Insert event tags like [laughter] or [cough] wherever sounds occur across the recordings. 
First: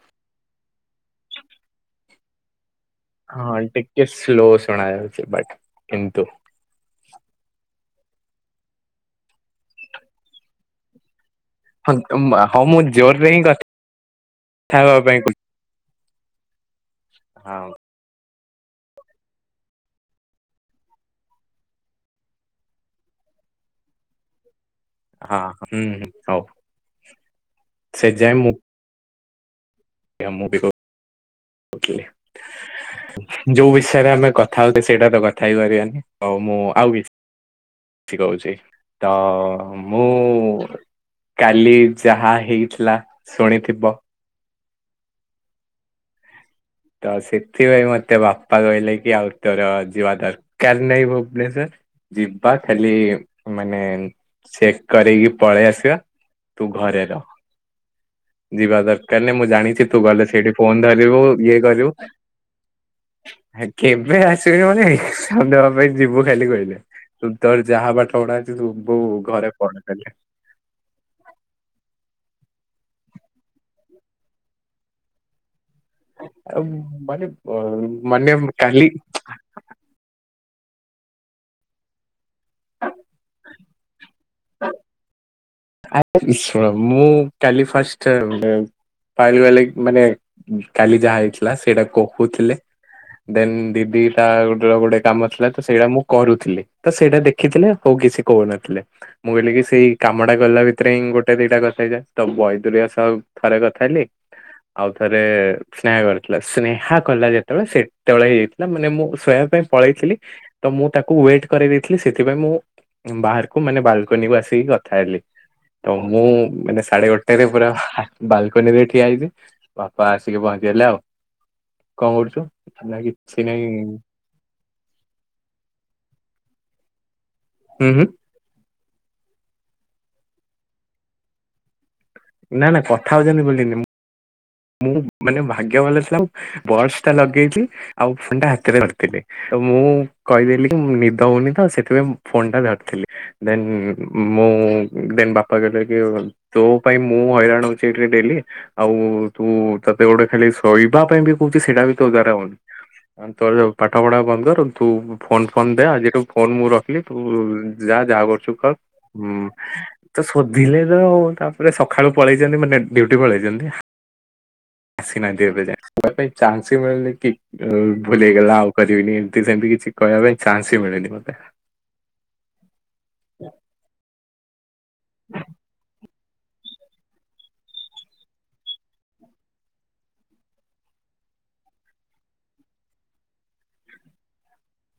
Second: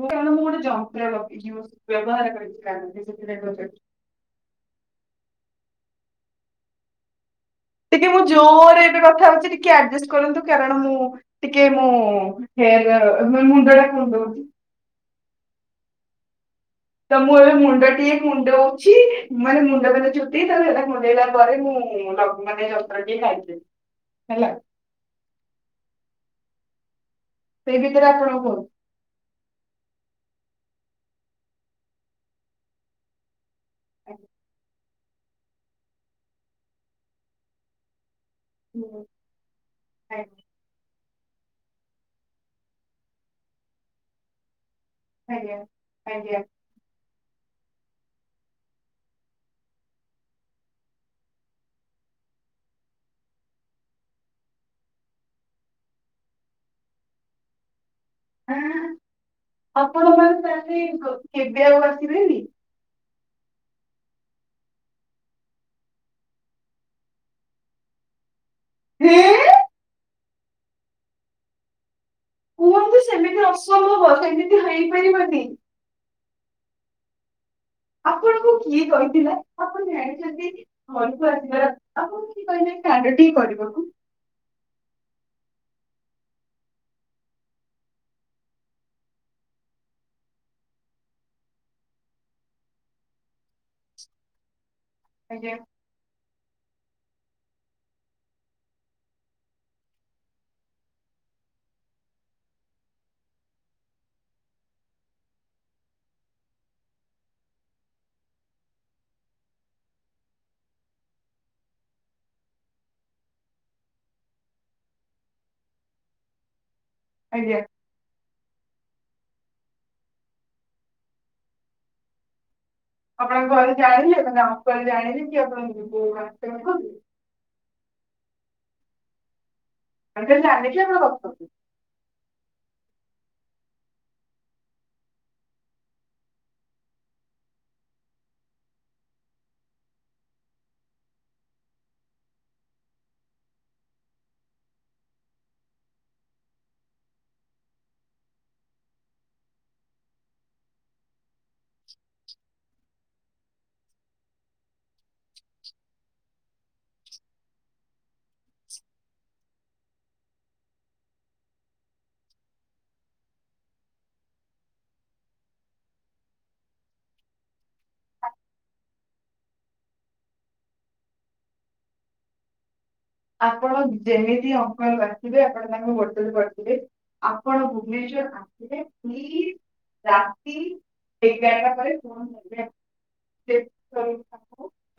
ମୁଁ କାରଣ ମୁଁ ଗୋଟେ ଯନ୍ତ୍ର ରଖିଚି ବ୍ୟବହାର [unintelligible] ହଁ ଟିକେ ସ୍ଲୋ ଶୁଣା ଯାଉଚି, ବଟ୍ କିନ୍ତୁ ଟିକେ ମୁଁ ଜୋରରେ ଏବେ କଥା ହଉଚି, ଟିକେ ଆଡଜଷ୍ଟ କରନ୍ତୁ କାରଣ ମୁଁ ଟିକେ ମୁଁ ହଁ ତମ- ହଁ ମୁଁ ଜୋରରେ ହେୟାର୍ ହିଁ କଥା ମୁଣ୍ଡଟା କୁଣ୍ଡୋଉଚି। [inaudible] ତ ମୁଁ ଏବେ ହଁ ମୁଣ୍ଡଟି କୁଣ୍ଡୋଉଚି ମାନେ ମୁଣ୍ଡ ମାନେ ଚୁଟି ତାକୁ [unintelligible] କୁଣ୍ଡେଇଲା ପରେ ମୁଁ ଲ ମାନେ [unintelligible] ହେଲା। ହଁ-ହଁ ହୁଁ-ହୁଁ ହଉ। ସେଇ ସେ ଭିତେରେ ଯାଏ ଆପଣ ମୁଁ କୁହନ୍ତୁ। ମୁଁ ବି କହୁଥିଲି ଯୋଉ ବିଷୟରେ ଆମେ କଥା ହଉ ସେଇଟା ତ କଥା ହି ପାରିବାନି, ଆଉ ମୁଁ ଆଉ କିଛି କହୁଚି। ହୁଁ। ତ ମୁଁ କାଲି ଯାହା ହେଇଥିଲା ଶୁଣିଥିବ? ଆଜ୍ଞା-ଆଜ୍ଞା। ତ ସେଥିପାଇଁ ମତେ ବାପା କହିଲେ କି ଆଉ ତୋର ଯିବା ଦରକାର୍ ନାହିଁ ଭୁବନେଶ୍ଵର। ଯିବା ଖାଲି ମାନେ ଚେକ୍ କରେଇକି ପଳେଇ ଆସିବା। ତୁ ଘରେ ରହ। ଯିବା ଦରକାର୍ ନାଇଁ, ମୁଁ ଜାଣିଚି ତୁ ଆପଣ ଗଲେ ମାନେ ସେଇଠି ତାହେଲେ ଫୋନ୍ ଗ- ଧରିବୁ ଇଏ କେବେ ଆଉ କରିବୁ। ଆସିବେନି? କେବେ [unintelligible] ମାନେ [unintelligible] ପାଇଁ ଯିବୁ ଖାଲି କହିଲେ। ତୁ ତୋର ଯାହା ପାଠପଢ଼ା ଅଛି ତୁ [unintelligible] ହେଁ ଘରେ ପଢ [unintelligible] କୁହନ୍ତୁ ସେମିତି ଅସମ୍ଭବ, ସେମିତି ହେଇପାରିବନି। ଆଉ ମାନେ ଅ ଆପଣଙ୍କୁ କିଏ କହିଥିଲା, ଆପଣ ଜାଣିଚନ୍ତି ଘରୁକୁ ଆସିବାର [unintelligible] କିଏ କହିଲେ କଣ୍ଡଟି କରିବାକୁ? ଆରେ ଶୁଣ, ମୁଁ କାଲି ଫାଷ୍ଟ [unintelligible] ଲାଗି ମାନେ କାଲି ଯାହା ହେଇଥିଲା ସେଇଟା କହୁଥିଲେ। ଦେନ୍ ଦିଦି ଟା ଗୋଟେ କାମ ଥିଲା ଆଜ୍ଞା ତ ସେଇଟା ମୁଁ କରୁଥିଲେ ତ ସେଇଟା ଦେଖିଥିଲେ ଆଉ କିଛି କହୁନଥିଲେ, ମୁଁ କହିଲି କି ସେଇ କାମ ଟା କଲା ଭିତରେ ହିଁ ଗୋଟେ ଦିଟା କଥା ହେଇଯାଏ, ତ ବୈଦୁରିଆ ସହ ଥରେ କଥାହେଲି। ଆଉ ଥରେ ସ୍ନେହ କରିଥିଲା, ସ୍ନେହା କଲା ଯେତେବେଳେ ସେତବଳେ ହେଇଯାଇଥିଲା ମାନେ ମୁଁ ଶହବା ପାଇଁ ପଳେଇଥିଲି ତ ମୁଁ ତାକୁ ୱେଟ୍ କରିଦେଇଥିଲି, ସେଥିପାଇଁ ମୁଁ ବାହାରକୁ ମାନେ ବାଲକୋନି କୁ ଆସିକି କଥା ହେଲି। ତ ମୁଁ ମାନେ ସାଢେ ଗୋଟାଏ ରେ ଆଜ୍ଞା ପୁରା ବାଲକନି ରେ ଠିଆ ହେଇଚି, ବାପା ଆସିକି ପହଞ୍ଚିଗଲେ ଆଉ, କଣ କରୁଚୁ? ଆପଣଙ୍କ ଘରେ ଜାଣିଲେ, ନା ଅଙ୍କଲ୍ ଜାଣିଲେ କି ଆପଣଙ୍କୁ [unintelligible] ହୁଁ, ହୁଁ। ଚାଲି ଚାଲି ଯା ଦେଖିଆ କଁ [unintelligible] ନା, ନା କଥା ହଉଛନ୍ତିି ବୋଲିି, ମୁ ମୁଁ ମାନେ, ଭାଗ୍ୟ ଭଲ ଥିଲା, ବସ ଟା ଲଗେଇଚି। ଆଉ ଫନ୍ ଟା ହାତରେ ରଖିଥିଲି। ତ ମୁଁ କହିଦେଲି କି, ନିଦ ହଉନି ତ, ସେଥିପାଇଁ ଫୋନ ଟା ଧରିଥିଲି। ଦେନ୍ ମୁଁ, ଦେନ୍ ବାପା କହିଲେ କି ଆଉ ତୋ ପାଇଁ ମୁଁ ହଇରାଣ ହଉଚି ଏଠରେ ଡେଲି ଆଉ ତୁ, ତତେ ଗୋଟେ ଖାଲି ଶୋଇବା ପାଇଁ ବି କହୁଛି ସେଇଟା ବି ତୋ ଦ୍ୱାରା ହଉନି। ତୋ ପାଠ ପଢ଼ା ବନ୍ଦରୁ ତୁ ଫୋନ ଫୋନ ଦେ ଆଜିଠୁ ଫୋନ ମୁଁ ରଖିଲି, ତୁ ଯା ଯାହା କରୁଛୁ କର, ଉଁ ତ ଶୋଧିଲେ ତ, ତାପରେ ସକାଳୁ ପଳେଇଚନ୍ତି ମାନେ ଡ୍ୟୁଟି ପଳେଇଚନ୍ତି। ଆସିନାନ୍ତି ଏବେ ଯାଏଁ, କହିବା ପାଇଁ ଚାନ୍ସ ହିଁ ମିଳୁନି, କି ଭୁଲହେଇଗଲା ଆଉ ନି, ଏମିତି ସେମିତି କିଛି କହିବା ପାଇଁ, ଚାନ୍ସ ବି ମିଳେନି ମତେ। ଆପଣ ଯେମିତି ଅଙ୍କନ ଆସିବେ, ଆପଣ ତାଙ୍କ ଗୋ ଡ ତଳେ ପଡ଼ିଯିବେ, ଆପଣ ଭୁବନେଶର ଆସିବେ, ପ୍ଲିଜ୍ ରାତି ଏଗାରଟା ପରେ, [unintelligible]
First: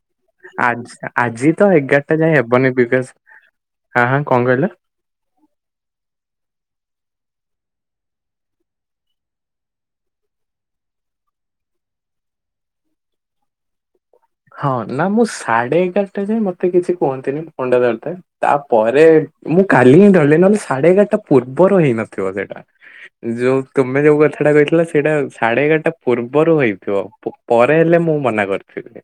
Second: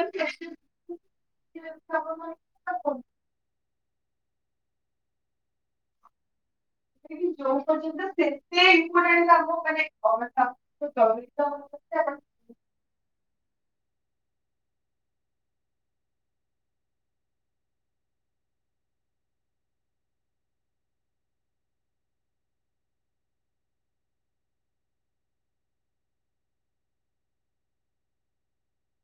ଆଜ୍ ଆଜି ତ ଏଗାରଟା ଯାଏ ହେବନି ବିଦେଶ ହଁ, କଁ କହିଲ? ଯୋଉ ପର୍ଯ୍ୟନ୍ତ ସେତେ ଇମ୍ପୋ ଟାଣ୍ଟ ତାଙ୍କୁ ମାନେ [unintelligible] [unintelligible] ହଁ, ନା ମୁଁ ସାଢେ ଏଗାରଟା ଯାଏଁ, ମତେ କିଛି କୁହନ୍ତିନି, ଫୋନ୍ ଟା ଧରିଥାଏ। ତାପରେ, ମୁଁ କାଲି ହିଁ ଧରିଲି ନଲେ ସାଢେ ଏଗାରଟା ପୂର୍ବରୁ ହେଇନଥିବ ସେଇଟା। ଯୋଉ ତୁମେ, ଯୋଉ କଥା ଟା କହିଥିଲ, ସେଇଟା ସାଢେ ଏଗାରଟା ପୂର୍ବରୁ ହେଇଥିବ। ପରେ ହେଲେ, ମୁଁ ମନା କରିଥିବି।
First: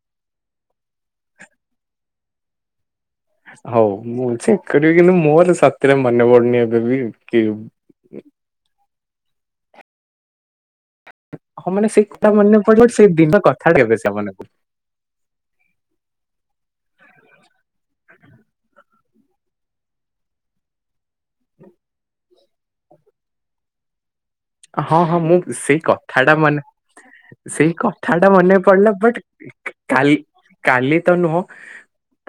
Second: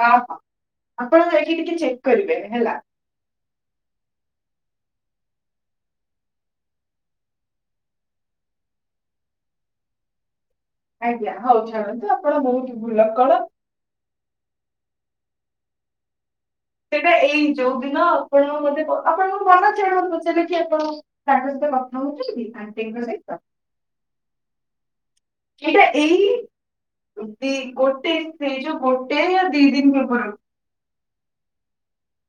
ଅ ହ, ଆପଣ ଏଇଠି ଟିକେ ଚେକ୍ କରିବେ ହେଲା। ହଉ, ମୁଁ ଚେକ୍ କରିବି କିନ୍ତୁ ମୋର ସତରେ ମନେପଡୁନି ଏବେ ବି କି ଆଜ୍ଞା ହଉ ହଁ ମାନେ ସେଇ ଛାଡ଼ନ୍ତୁ କଥା ଆପଣ ପଡୁ ବହୁତ ପଡୁ ଭଲ ସେଇ କଣ ଦିନ କଥା [unintelligible] ସେଇଟା ଏଇ ଯୋଉ ଦିନ ଆପଣ ମତେ ଆପଣଙ୍କୁ ମନେ ଅଛି ଏଇଟା ମତେ ପଚାରିଲେ କି, ଆପଣ ତାଙ୍କ ସହିତ କଥା ହଉଛନ୍ତି କି ଆଣ୍ଟିଙ୍କ ସହିତ। ହଁ, ହଁ ମୁଁ ସେଇ ଏଇଟା କଥା ଏଇ ଟା ମାନେ ଦି ସେଇ କଥା ଗୋଟେ ଟା ସେ ମନେ ଯୋଉ ପଡିଲା, ବଟ ଗୋଟେ ୟା ଦି ଦିନ କାଲି ପୂର୍ବରୁ କାଲି ତ ନୁହଁ,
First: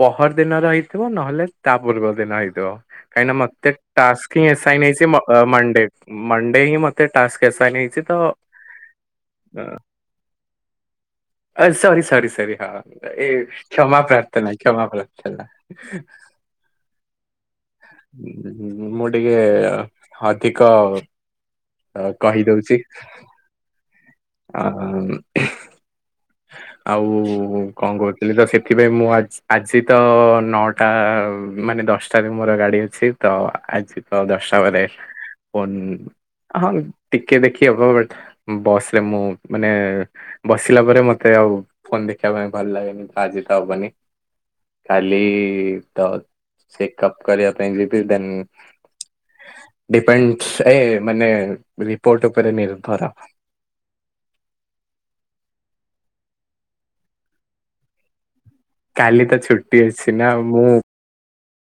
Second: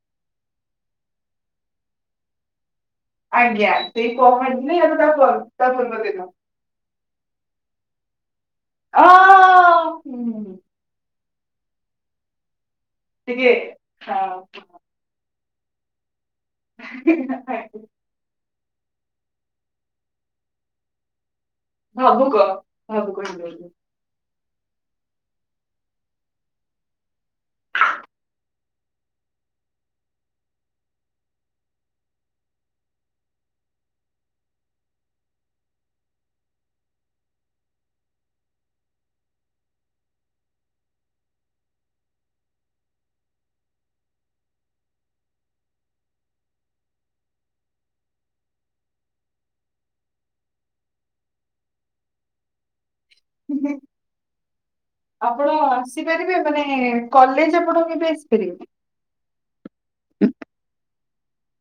ପହର ଦିନ ର ହେଇଥିବ ନହେଲେ ତା ପୂର୍ବ ଦିନ ହେଇଥିବ। କାଇଁ ନା ମତେ ଆଜ୍ଞା ସେଇ ଟାସ୍କିଂ ପହରଦିନ ଆସାଇନ ୟା ହେଇଛି ତା ପର ତା ମଣ୍ଡେ ପୂର୍ବ ଦିନ ମ ଣ୍ଡେ ହିଁ, ମତେ ଟାସ୍କ ଆସାଇଁନ ହେଇଚି ତ ଅ ହୁଁ ଆ ସର ସରି, ସରି, ହଁ ଏ ଟିକେ କ୍ଷମା ପ୍ରାର୍ଥନା କ୍ଷମା ପ୍ରା [unintelligible] [unintelligible] ମୁଁ ଟିକେ ଅଧିକ ଭାବୁକ କହିଦଉଚି। ଭାବୁକ ହେଇଯାଉଛି। ଆ ଉଁ। ଆଉ କଣ କହୁଥିଲି ତ ସେଥିପାଇଁ ମୁଁ ଆଜି ଆଜି ତ ନଅଟା ମାନେ ଦଶଟାରେ ମୋର ଗାଡ଼ି ଅଛି ତ ଆଜି ହ ଦଶ୍ଟା ମାନେ ଫୋନ୍ ହଁ ଟିକେ ଦେଖି ହବ ବଟ୍ ବସ ରେ ମୁଁ ମାନେ ବସିଲା ପରେ ମ ମତେ ଆଉ ଫୋନ ଦେଖିବା ପାଇଁ ଭଲ ଲାଗେନି ତ ଆଜି ତ ହବନି। କାଲି ତ ଚେକ ଅପ କରିବା ପାଇଁ ଯିବି ଦେନ୍ ଡିପେଣ୍ଡସ ଏ ମାନେ ରିପୋର୍ଟ ଉପରେ ନିର୍ଭର। ଆପଣ ଆସିପାରିବେ ମାନେ କଲେଜ ଆପଣ କେବେ ଆସିପାରିବେ? କାଲି ତ ଛୁଟି ଅଛି ନା, ମୁଁ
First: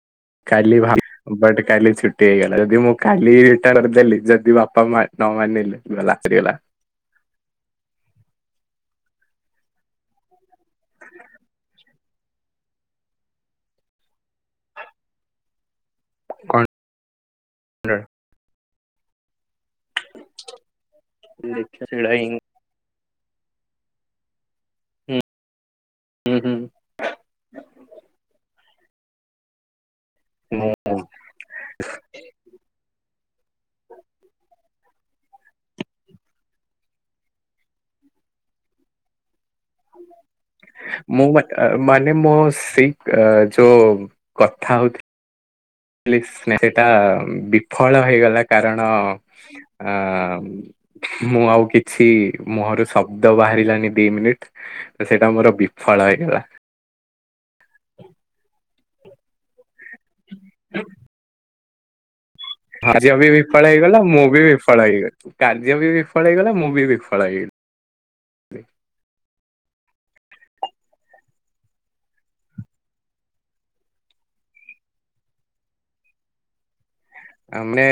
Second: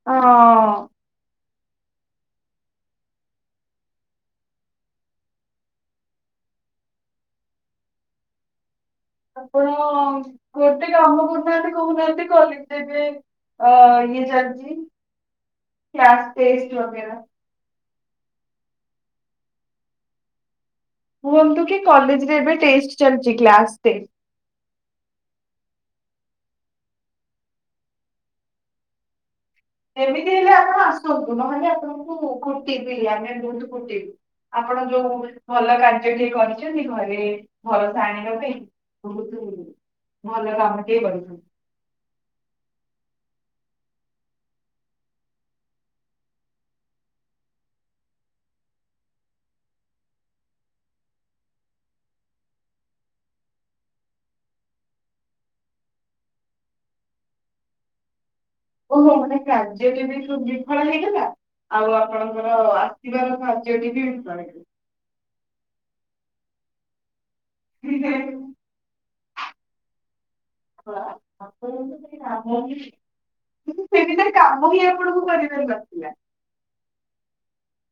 ହଁ, କାଲି ଭ ବଟ୍ କାଲି ଛୁଟି ହେଇଗଲା ଯଦି ମୁଁ କାଲି [unintelligible] ଦେଲି ଯଦି ବାପା ମା ନ ମାନିଲେ ଗଲା ସରିଗଲା। ଆପଣ ଗୋଟେ କାମ କରୁନାହାନ୍ତି କହୁନାହାନ୍ତି [unintelligible] ଦେବେ। ଅ ଇଏ ଚାଲିଚି କ୍ଲାସ୍ ଟେଷ୍ଟ ଲଗେଇବା। ହ କୁହନ୍ତୁ କି ଦେଖିଆ ସେଇଟା ହିଁ କଲେଜରେ ଏବେ ଟେଷ୍ଟ ଚାଲିଚି କ୍ଲାସ ଟେ ହୁଁ ହୁଁ ହୁଁ। ଏମିତି ହେଲେ ଆପଣ ଆସନ୍ତୁ ନହେଲେ ଆପଣଙ୍କୁ କୁଟିବି ଆମେ ବହୁତ କୁଟିବୁ। ଆପଣ ଯୋଉ ଭଲ କାର୍ଯ୍ୟ ଟିକେ କରିଚନ୍ତି ଘରେ ଭରସା ଆଣିବା ପାଇଁ ବହୁତୁ ଭଲ କାମ ଟିଏ ମୁଁ ମା କରିଛନ୍ତି। ମାନେ ମୋ ସେଇ ଏ ଯୋ କଥା ହଉଥି [unintelligible] ସେଟା ବିଫଳ ହେଇଗଲା କାରଣ ଆ ମୁଁ ଆଉ କିଛି ମୁହଁରୁ ଶବ୍ଦ ବାହାରିଲାନି ଦି ମିନିଟ୍। ତ ସେଇଟା ମୋର ବିଫଳ ହେଇଗଲା। ଓହୋ ମାନେ କାର୍ଯ୍ୟ [unintelligible] ବିିଫଳ ହେଇଗଲା। ଆଉ ଆପଣଙ୍କର କାର୍ଯ୍ୟ ବି ଆସିବାର ବିଫଳ ସାହାଯ୍ୟ ହେଇଗଲା ଟି ମୁଁ [unintelligible] [unintelligible] କାର୍ଯ୍ୟ ବି ବିଫଳ ହେଇଗଲା ମୁଁ ବି ବିଫଳ ହେଇଗଲି। [unintelligible] [unintelligible] କିନ୍ତୁ [unintelligible] କରିପାର ନଥିଲା। ଆ ମାନେ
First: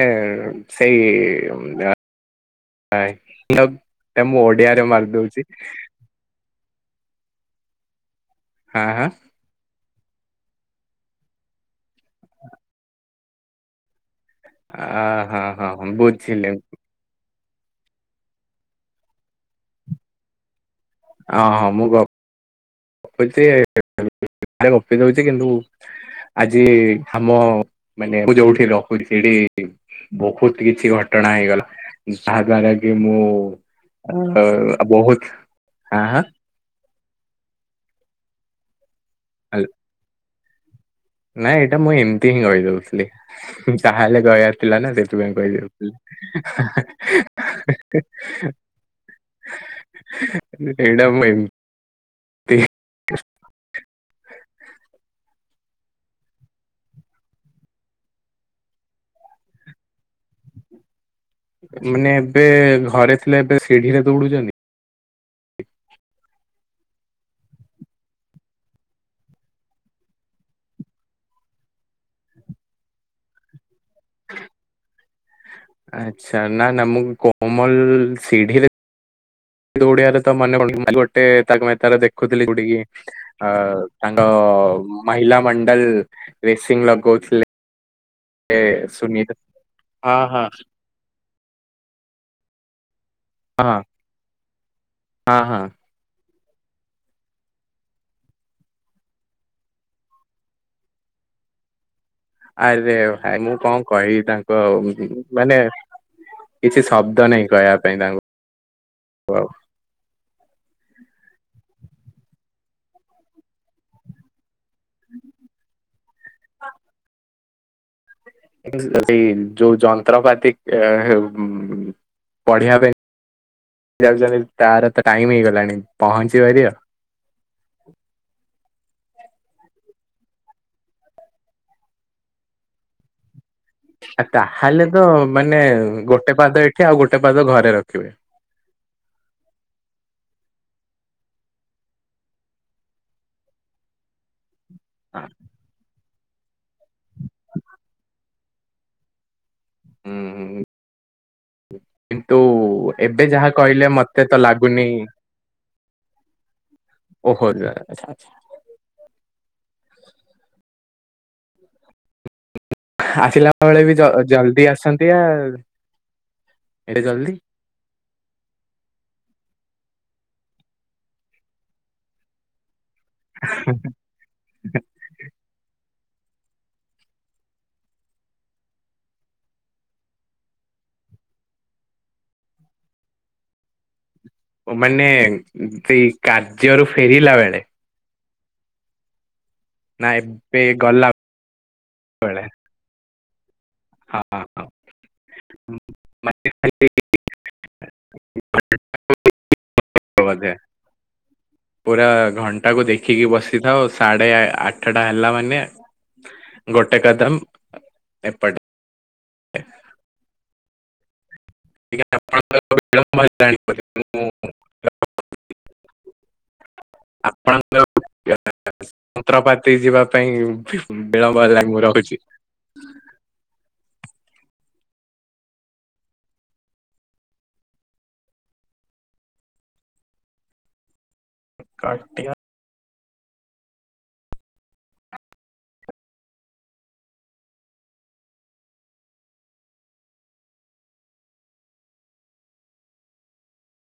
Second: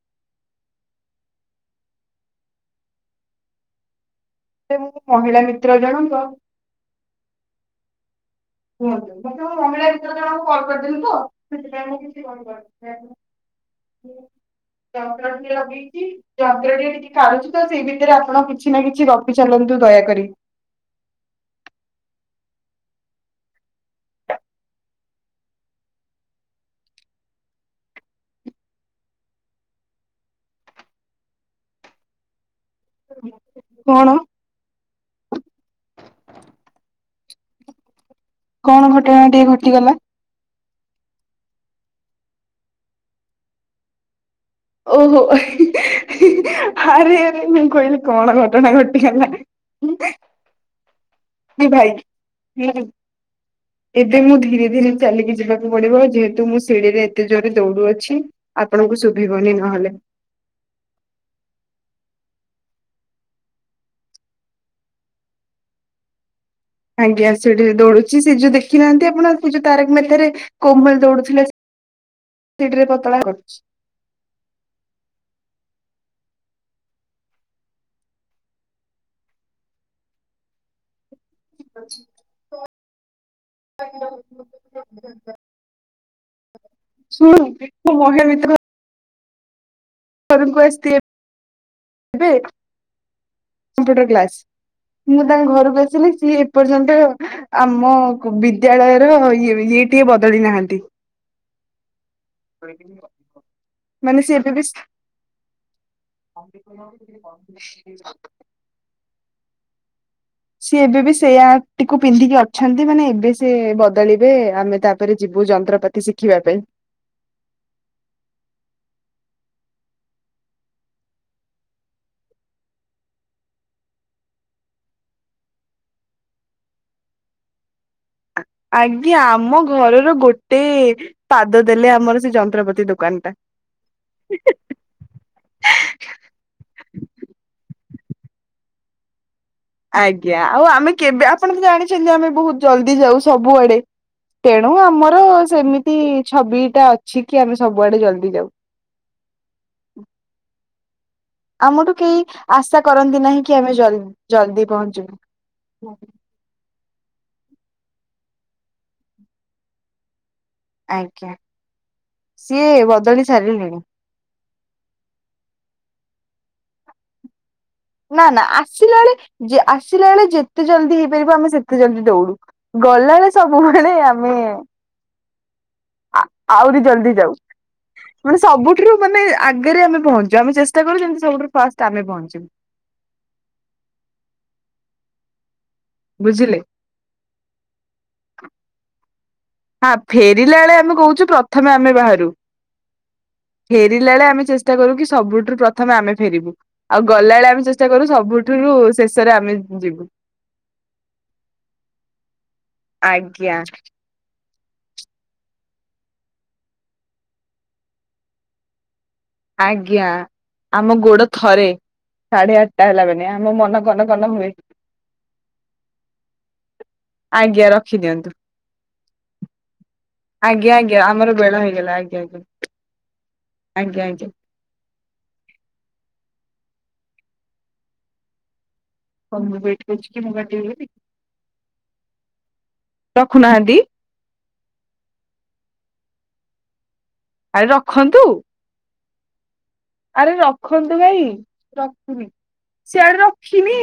ସେଇ [unintelligible] ମୁଁ ସେ ଓଡିଆରେ ମହିଳା ମାରିଦଉଚି। ମିତ୍ର ଜଣଙ୍କ ହଁ ହଁ କୁହନ୍ତୁ ମତେ [unintelligible] ମହିଳା ଦି ତିନି ଜଣଙ୍କୁ କଲ କରିଦେଲି ତ [unintelligible] [unintelligible] ଆ ହଁ ହଁ ହଁ ଲଗେଇଚି ବୁଝିଲେ। [unintelligible] କାରୁଚି ତ ସେଇ ଭିତରେ ଆପଣ କିଛି ନା କିଛି ଗପି ଚାଲନ୍ତୁ ଦୟାକରି। ହଁ ମୁଁ ଗପୁଚି [unintelligible] ଦଉଚି କିନ୍ତୁ ଆଜି ଆମ ମାନେ ମୁଁ ଯୋଉଠି ରହୁଥିଲି ବହୁତ କିଛି ଘଟଣା ହେଇଗଲା ଯାହା ଦ୍ଵାରା କି ମୁଁ କଣ ଆ ବହୁତ ଆଁ କଣ ଘଟଣା ଟିଏ ଘଟିଗଲା? ନାଇଁ ଏଇଟା ମୁଁ ଏମିତି ହିଁ କଇଦଉଥିଲି ତାହାହେଲେ କଇବାର ଥିଲା ନା ଓହୋ ସେଥିପାଇଁ କଇଦଉଥିଲି ହାଁ ହାଁ ଆରେ ଆରେ ମୁଁ କହିଲି ହାଁ। କଣ ଘଟଣା ଘଟିଗଲା। ଏଇଟା ମୁଁ ଏ ଏ ଭାଇ ହୁଁ। ହ ଏବେ ମୁଁ ଧୀରେ ଧୀରେ ଚାଲିକି ଯିବାକୁ ପଡିବ ଯେହେତୁ ମୁଁ ଶିଡିରେ ଏତେ ଜୋରେ ଦୌଡୁ ଅଛି। ଆପଣଙ୍କୁ ଶୁଭିବନି ନହେଲେ। ମାନେ ଏବେ ଘରେ ଥିଲେ ଏବେ ସିଢିରେ ଦୌଡୁଚନ୍ତି। ଆଜ୍ଞା ସିଢି ରେ ଦୌଡୁଚି ସେଇ ଯୋଉ ଦେଖିନାହାନ୍ତି ଆପଣ କୁ ଯୋଉ ତାରକମେହେତା ରେ କୋମଲ ଦୌଡୁଥିଲା ସିଢି ରେ ପତଳା କରୁଛି। ଆଚ୍ଛା ନା ନା ମୁଁ କୋମଲ ସିଢିରେ ଦୌଡିଆର ତ ମନେପଡୁନି ଗୋଟେ ତାରକମେହେତାରେ ଦେଖୁଥିଲି ଯୋଉଟା କି ଅ ତାଙ୍କ ମହିଲା ମଣ୍ଡଲ [unintelligible] ଏ [inaudible] ସୁନିତ ହଁ ହଁ। ଘରକୁ ଆସିଥିଲି ଏବେ ହଁ କମ୍ପୁଟର କ୍ଲାସ ମୁଁ ହଁ ତାଙ୍କ ହଁ ଘରକୁ ଆସିଲି ସିଏ ଏ ପର୍ଯ୍ୟନ୍ତ ଆମ ବିଦ୍ୟାଳୟର ଇଏ ଇଏ ଟିଏ ବଦଳି ନାହାନ୍ତି। [unintelligible] ଆରେ ଭାଇ ମୁଁ କଣ ମାନେ କହିବି ସିଏ ଏବେ ତାଙ୍କୁ ବି ଆଉ ମାନେ କିଛି ଶବ୍ଦ ନାହିଁ କହିବା ପାଇଁ ତାଙ୍କୁ ଆଉ ସିଏ ଏବେ ବି ସେଇଆ ଟିକୁ ପିନ୍ଧିକି ଅଛନ୍ତି ମାନେ ଏବେ ସିଏ ବଦଳିବେ ଆମେ ତାପରେ ଯିବୁ ଯନ୍ତ୍ରପାତି ଶିଖିବା ପାଇଁ। ସେଇ ଯୋଉ ଯନ୍ତ୍ରପାତି ପଢିବା ପାଇଁ ଯାଉଛନ୍ତି ତାର ତ ଟାଇମ ହେଇଗଲାଣି ପହଞ୍ଚି ପାରିଵ। ଆଜ୍ଞା ଆମ ଘରର ଗୋଟେ ପାଦ ଦେଲେ ଆମର ସେ ଯନ୍ତ୍ରପାତି ଦୋକାନଟା। ଆ ତାହେଲେ ତ ମାନେ ଗୋଟେ ପାଦ ଏଠି ଆଉ ଗୋଟେ ପାଦ ଘରେ ରଖିବେ। ଆଜ୍ଞା ଆଉ ଆମେ କେବେ ଆପଣ ତ ଜାଣିଛନ୍ତି ଆମେ ବହୁତ ଜଲଦି ଯାଉ ସବୁଆଡେ। ତେଣୁ ଆମର ସେମିତି ଛବିଟା ଅଛି କି ଆମେ ସବୁଆଡେ ଜଲଦି ଯାଉ। ହୁଁ ହୁଁ। ଆମଠୁ କେହି କିନ୍ତୁ ଆଶା କରନ୍ତି ଏବେ ନାହିଁ ଯାହା କି ଆମେ କହିଲେ ଜଲ ମତେ ତ ଜଲଦି ଲାଗୁନି ପହଞ୍ଚିବୁ। ଓହୋ ଆଛା ଆଛା। ଆଜ୍ଞା ସିଏ ବଦଳି ଆସିଲା ସାରିଲେଣି ବେଳେ ବି ଜଲଦି ଆସନ୍ତି ଆଉ ଏଟେ ଜଲଦି ନା ନା ଆସିଲା ବେଳେ ଆସିଲା ବେଳେ ଯେତେ ଜଲଦି ହେଇପାରିବ ଆମେ ସେତେ ଜଲଦି ଦଉଡୁ। ଗଲାବେଳେ ସବୁବେଳେ ଆମେ ଆହୁରି ଜଲ୍ଦି ଯାଉ। ମାନେ ସବୁଠୁ ମାନେ ଆଗରେ ଆମେ ପହଞ୍ଚୁ ଆମେ ଚେଷ୍ଟା କରୁ ଯେମିତି ସବୁଠୁ ଫାଷ୍ଟ ଆମେ ପହଞ୍ଚିବୁ। ଓ ମାନେ ସେଇ ବୁଝିଲେ। କାର୍ଯ୍ୟରୁ ଫେରିଲା ବେଳେ ହଁ ନା ଫେରିଲା ଏବେ ବେଳେ ଆମେ ଗଲା କହୁଛୁ ପ୍ରଥମେ ଆମେ ବାହାରୁ। ବେଳେ ଫେରିଲା ହଁ ବେଳେ ଆମେ ଚେଷ୍ଟା କରୁ କି ସବୁଠୁ ପ୍ରଥମେ ଆମେ ଫେରିବୁ ଆଉ ଗଲାବେଳେ ଆମେ ଚେଷ୍ଟା କରୁ ସ ସବୁଠୁରୁ ଶେଷରେ ଆମେ ଯିବୁ। ପୁରା ଘଣ୍ଟା କୁ ଦେଖିକି ଆଜ୍ଞା ବସିଥାଅ। ସାଢେ ଆଠଟା ହେଲା ମାନେ ଗୋଟେ କଦମ ଏପଟେ ଆଜ୍ଞା ଆମ ଗୋଡ଼ ଥରେ। ସାଢେ ଆଠଟା ହେଲା ମାନେ ଆମ ମନ କନ କନ ହୁଏ। [unintelligible] ଆଜ୍ଞା ଆପଣଙ୍କ ରଖିଦିଅନ୍ତୁ। [unintelligible] ଯନ୍ତ୍ରପାତି ଯିବା ପାଇଁ ଆଜ୍ଞା ଆଜ୍ଞା ଆମର ବିଳମ୍ବ ବେଳ ହେଲାଣି ମୁଁ ହେଇଗଲା ଆଜ୍ଞା ରହୁଛି। ଆଜ୍ଞା ଆଜ୍ଞା ଆଜ୍ଞା। [unintelligible] କାଟିଆ। ରଖୁନାହାନ୍ତି। ଆରେ ରଖନ୍ତୁ। ଆରେ ରଖନ୍ତୁ ଭାଇ ରଖୁନି ସଆଡେ ରଖିନି।